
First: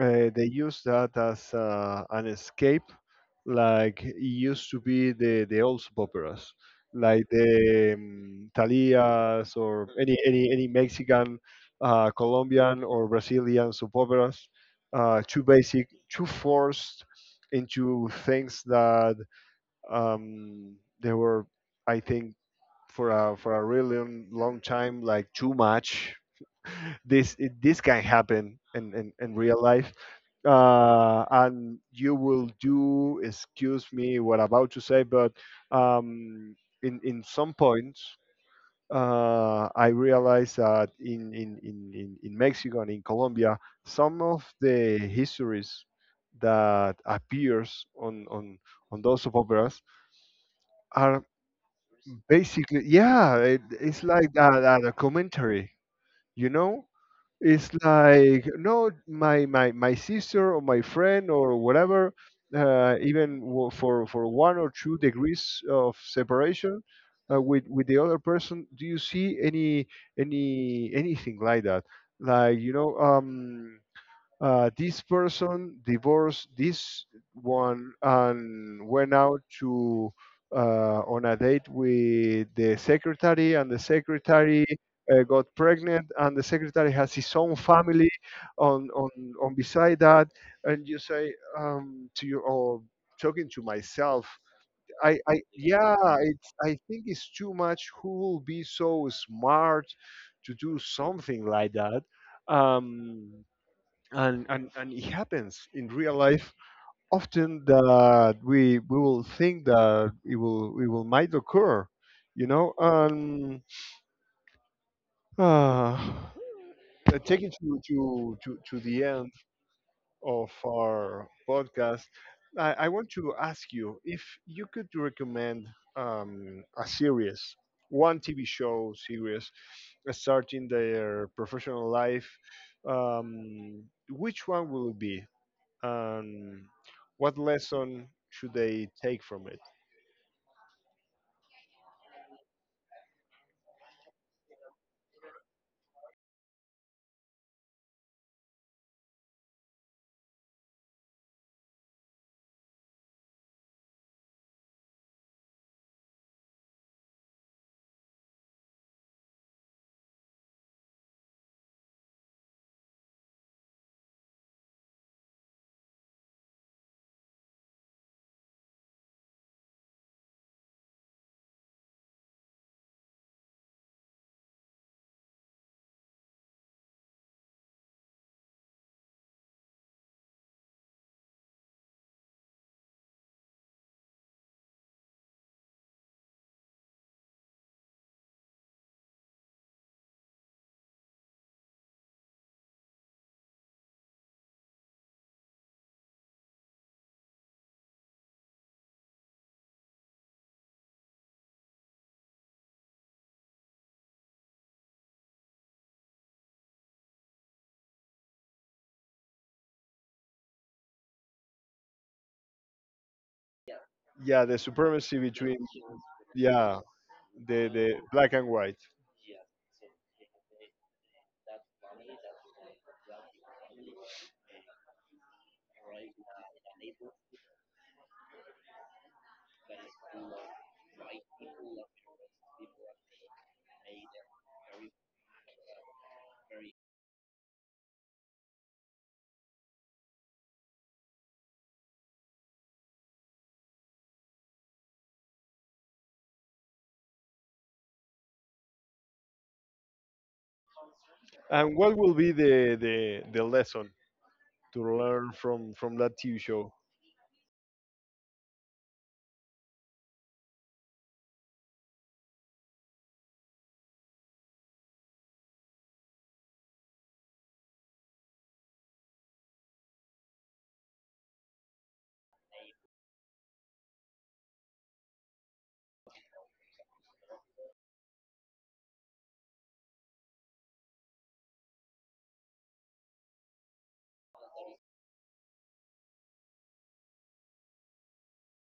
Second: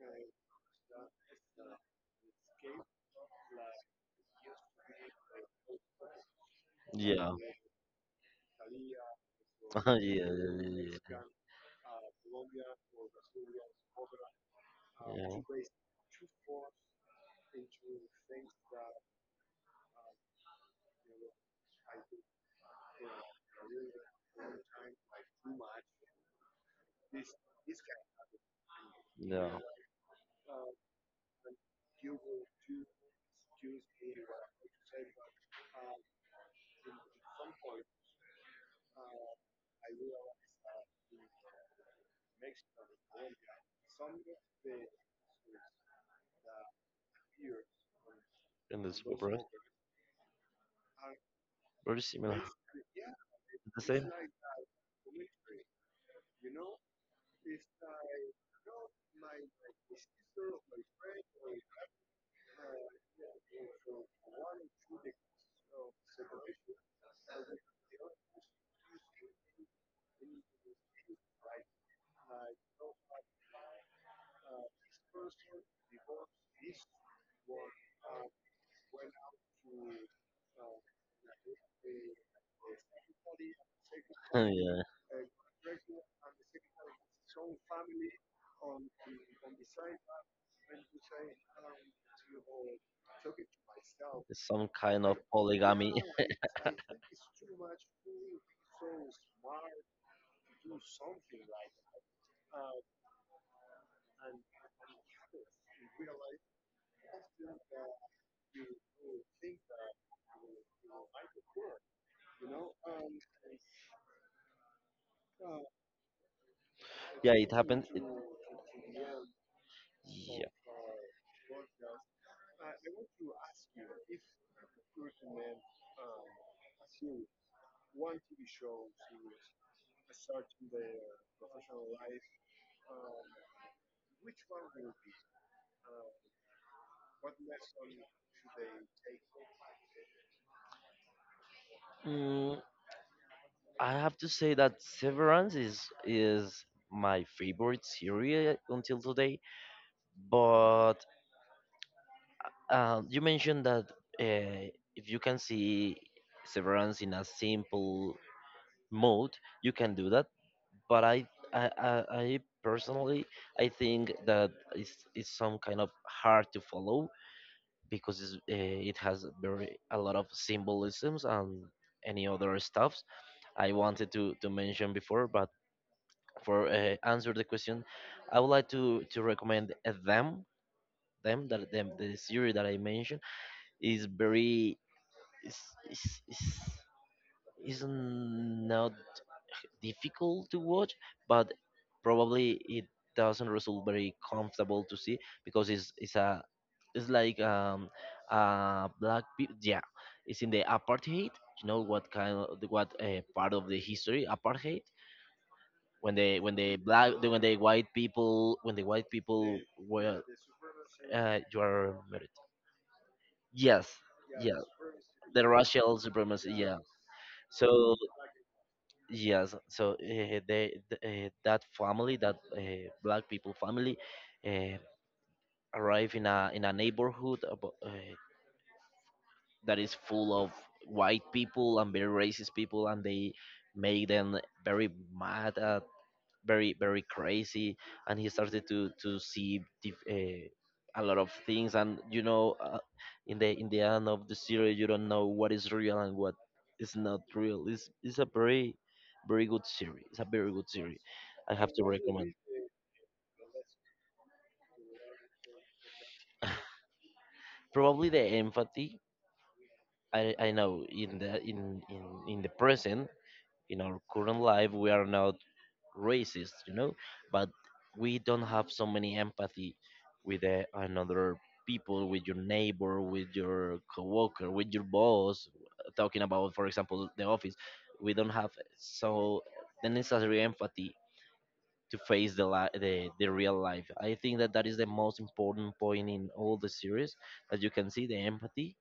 they use that as an escape, like it used to be the old soap operas, like
yeah,
the Thalias or
yeah,
any
yeah, yeah.
Mexican, Colombian or Brazilian soap operas,
Yeah. Yeah,
too basic, too forced into things that um, they were, I think, for a really long, long time, like too much. This it, this can happen in
yeah,
real life, and you will do, excuse me what I'm about to say, but um, in some points I realized that in Mexico and in Colombia, some of the histories that appears
and the
on
soap
those soap
operas,
operas are
very similar.
basically, yeah, it,
The
it's
same.
like a commentary, you know. It's like, no, my sister or my friend, or whatever even wo- for one or two degrees of separation with the other person, do you see any anything like that, like, you know, this person divorced this one and went out to on a date with the secretary, and the secretary
Yeah.
got pregnant, and the secretary has his own family. On on on beside that, and you say to you, or talking to myself,
Some kind of
I
polygamy.
yeah, it's, I think it's too much. Who will be so smart to do something like that? Um, and it happens in real life often that we will think that it will might occur, you know. And uh,
Yeah, it
taking
happened. It,
to the end
yeah.
of our podcast, I want to ask you if you could recommend a series, one TV show series, starting their professional life, um, which one will it be and what lesson should they take from it?
Mm, I have to say that Severance is my favorite series until today. But you mentioned that uh, if you can see Severance in a simple mode, you can do that. But I personally I think that it's some kind of hard to follow because it has very a lot of symbolisms and any other stuffs I wanted to mention before. But for answer the question, I would like to recommend them the series that I mentioned is very is is is is not difficult to watch, but probably it doesn't result very comfortable to see, because it's a it's like black people, yeah. It's in the apartheid, you know what kind of what, part of the history, apartheid, when the black the, when the white people when the white people were you are married. Yes,
Yeah, the
yeah,
supremacy
the
between,
racial supremacy, yeah.
yeah,
So
the black and white.
yes, so they that family, that black people family, uh, arrive in a neighborhood that is full of white people and very racist people, and they make them very mad, and very very crazy, and he started to see a lot of things, and you know in the end of the series you don't know what is real and what is not real. It's a very very good series. It's a very good series. I have
And
to
what will
recommend.
be the lesson to learn from that TV show?
Probably the empathy. I know in the in the present, in our current life we are not racist, you know, but we don't have so many empathy with another people, with your neighbor, with your coworker, with your boss. Talking about, for example, the office, we don't have so the necessary empathy to face the real life. I think that that is the most important point in all the series, that you can see the empathy.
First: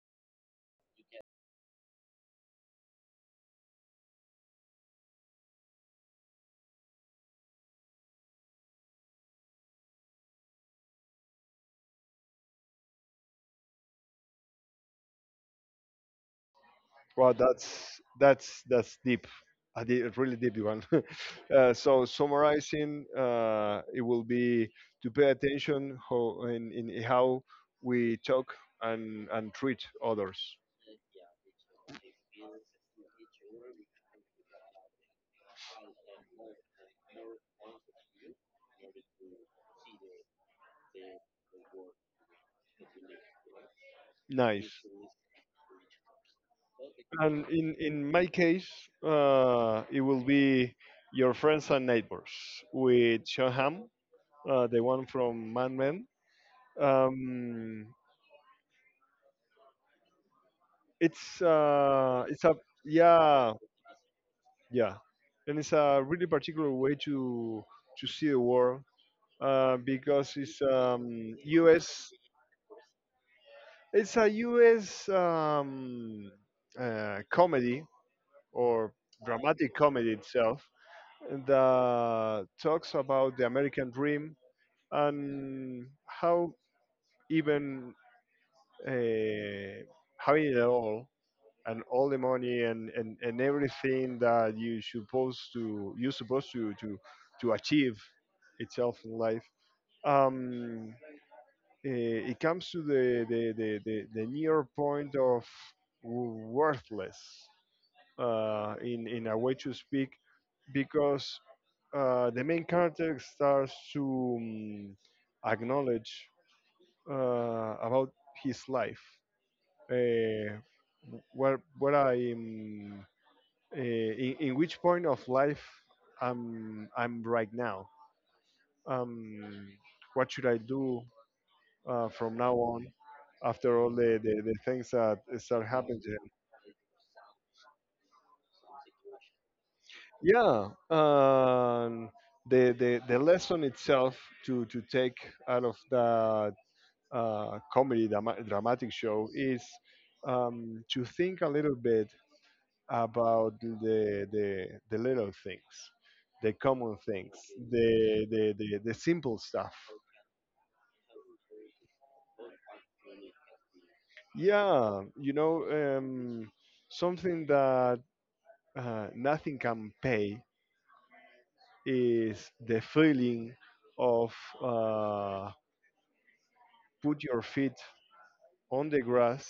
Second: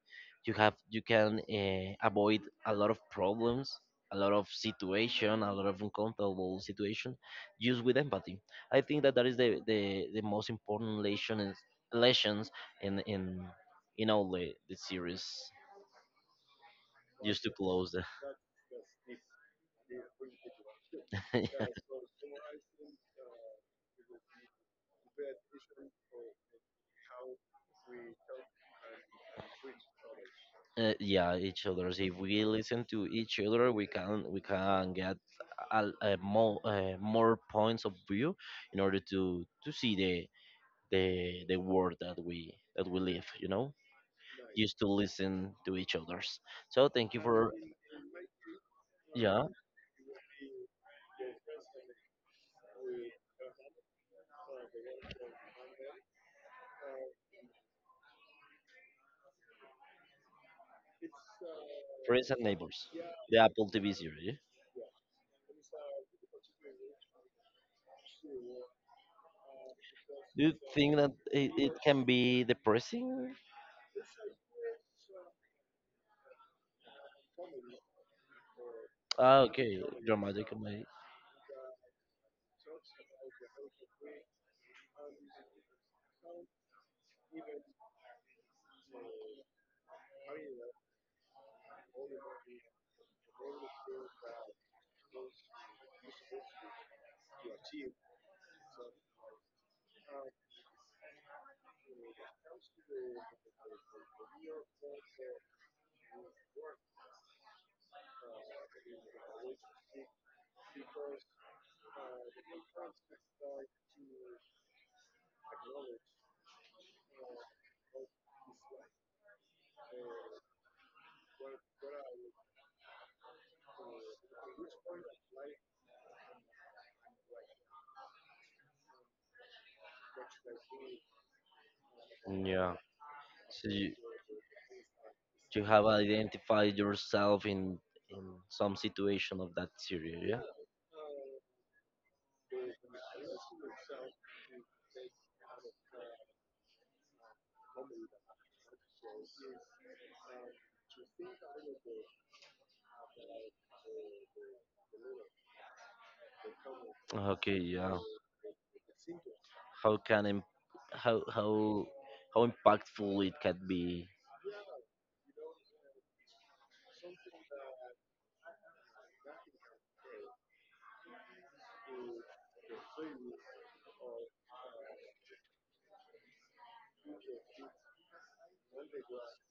You have you can avoid a lot of problems, a lot of situation, a lot of uncomfortable situation, just with empathy. I think that that is the most important lesson is, lessons in in in all the series.
Well,
Just to close
that's,
the.
that's deep, a di- a really deep one.
Yeah.
Uh, so summarizing, it will be to pay attention how in how we talk and treat others.
Uh, yeah, each others. If we listen to each other, we can get a more more points of view in order to see the world that we live, you know, just
Nice.
to listen to each others. So thank you
And
for
in my case,
yeah.
it will be your friends and neighbors, with Sean Hamm, the one from Mad Men. Um,
Friends and
it's a,
neighbors, the
yeah.
Apple TV series.
Yeah, and it's a really particular way to see the world, because
Do you
it's
think that it can
U.S.
be depressing?
It's a U.S. Comedy or
Ah, okay,
dramatic comedy
dramatic
itself
comedy.
that talks about the American dream and how even uh, having it all and all the money, and everything that you're supposed to to achieve itself in life. Um, it comes to the near point of worthless in a way to speak, because the main character starts to acknowledge about his life, uh, where where I'm, in which point of life I'm right now. Um, what should I do from now
Yeah,
on?
so
After all
you,
the things that
to
start
have
happening to him,
identified yourself in some situation of that series? Yeah,
yeah, the lesson itself to take out of that comedy drama- dramatic show is to think a little bit about the little things, the common things,
okay, yeah.
the simple stuff.
how can im- how how how impactful it can be.
Yeah, you know, something that nothing can pay is the feeling of uh, put your feet on the grass,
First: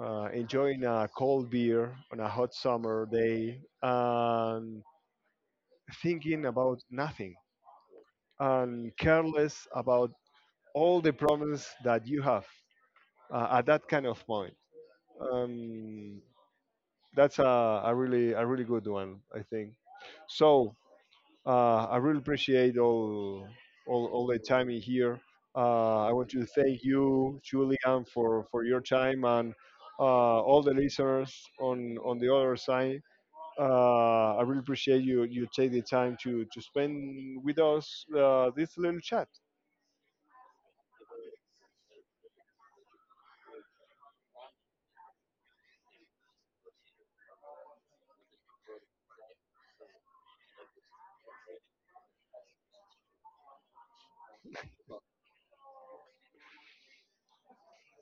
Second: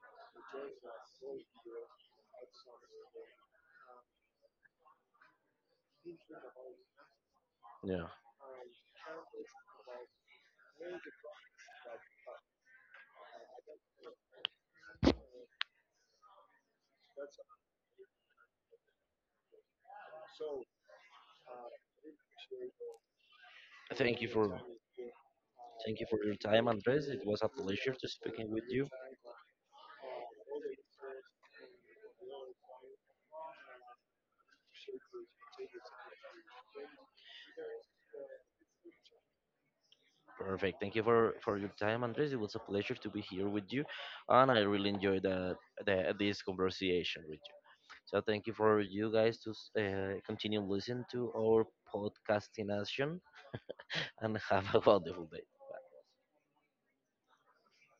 enjoying a cold beer on a hot summer day, and thinking about nothing,
Yeah.
and careless about all the problems that you have at that kind of point. Um, that's a really, a really good one, I think. So I really appreciate all
Thank
all
you
the
for
time in here.
thank you
I
for
want
your
to
time,
thank
Andres. It
you,
was a pleasure
Julian,
to speaking
for
with
your
you.
time, and uh, all the listeners on the other side. I really appreciate you take the time to spend with us this little chat.
Perfect. Thank you for your time, Andres. It was a pleasure to be here with you, and I really enjoyed the this conversation with you. So thank you for you guys to continue listening to our podcasting and have a wonderful day.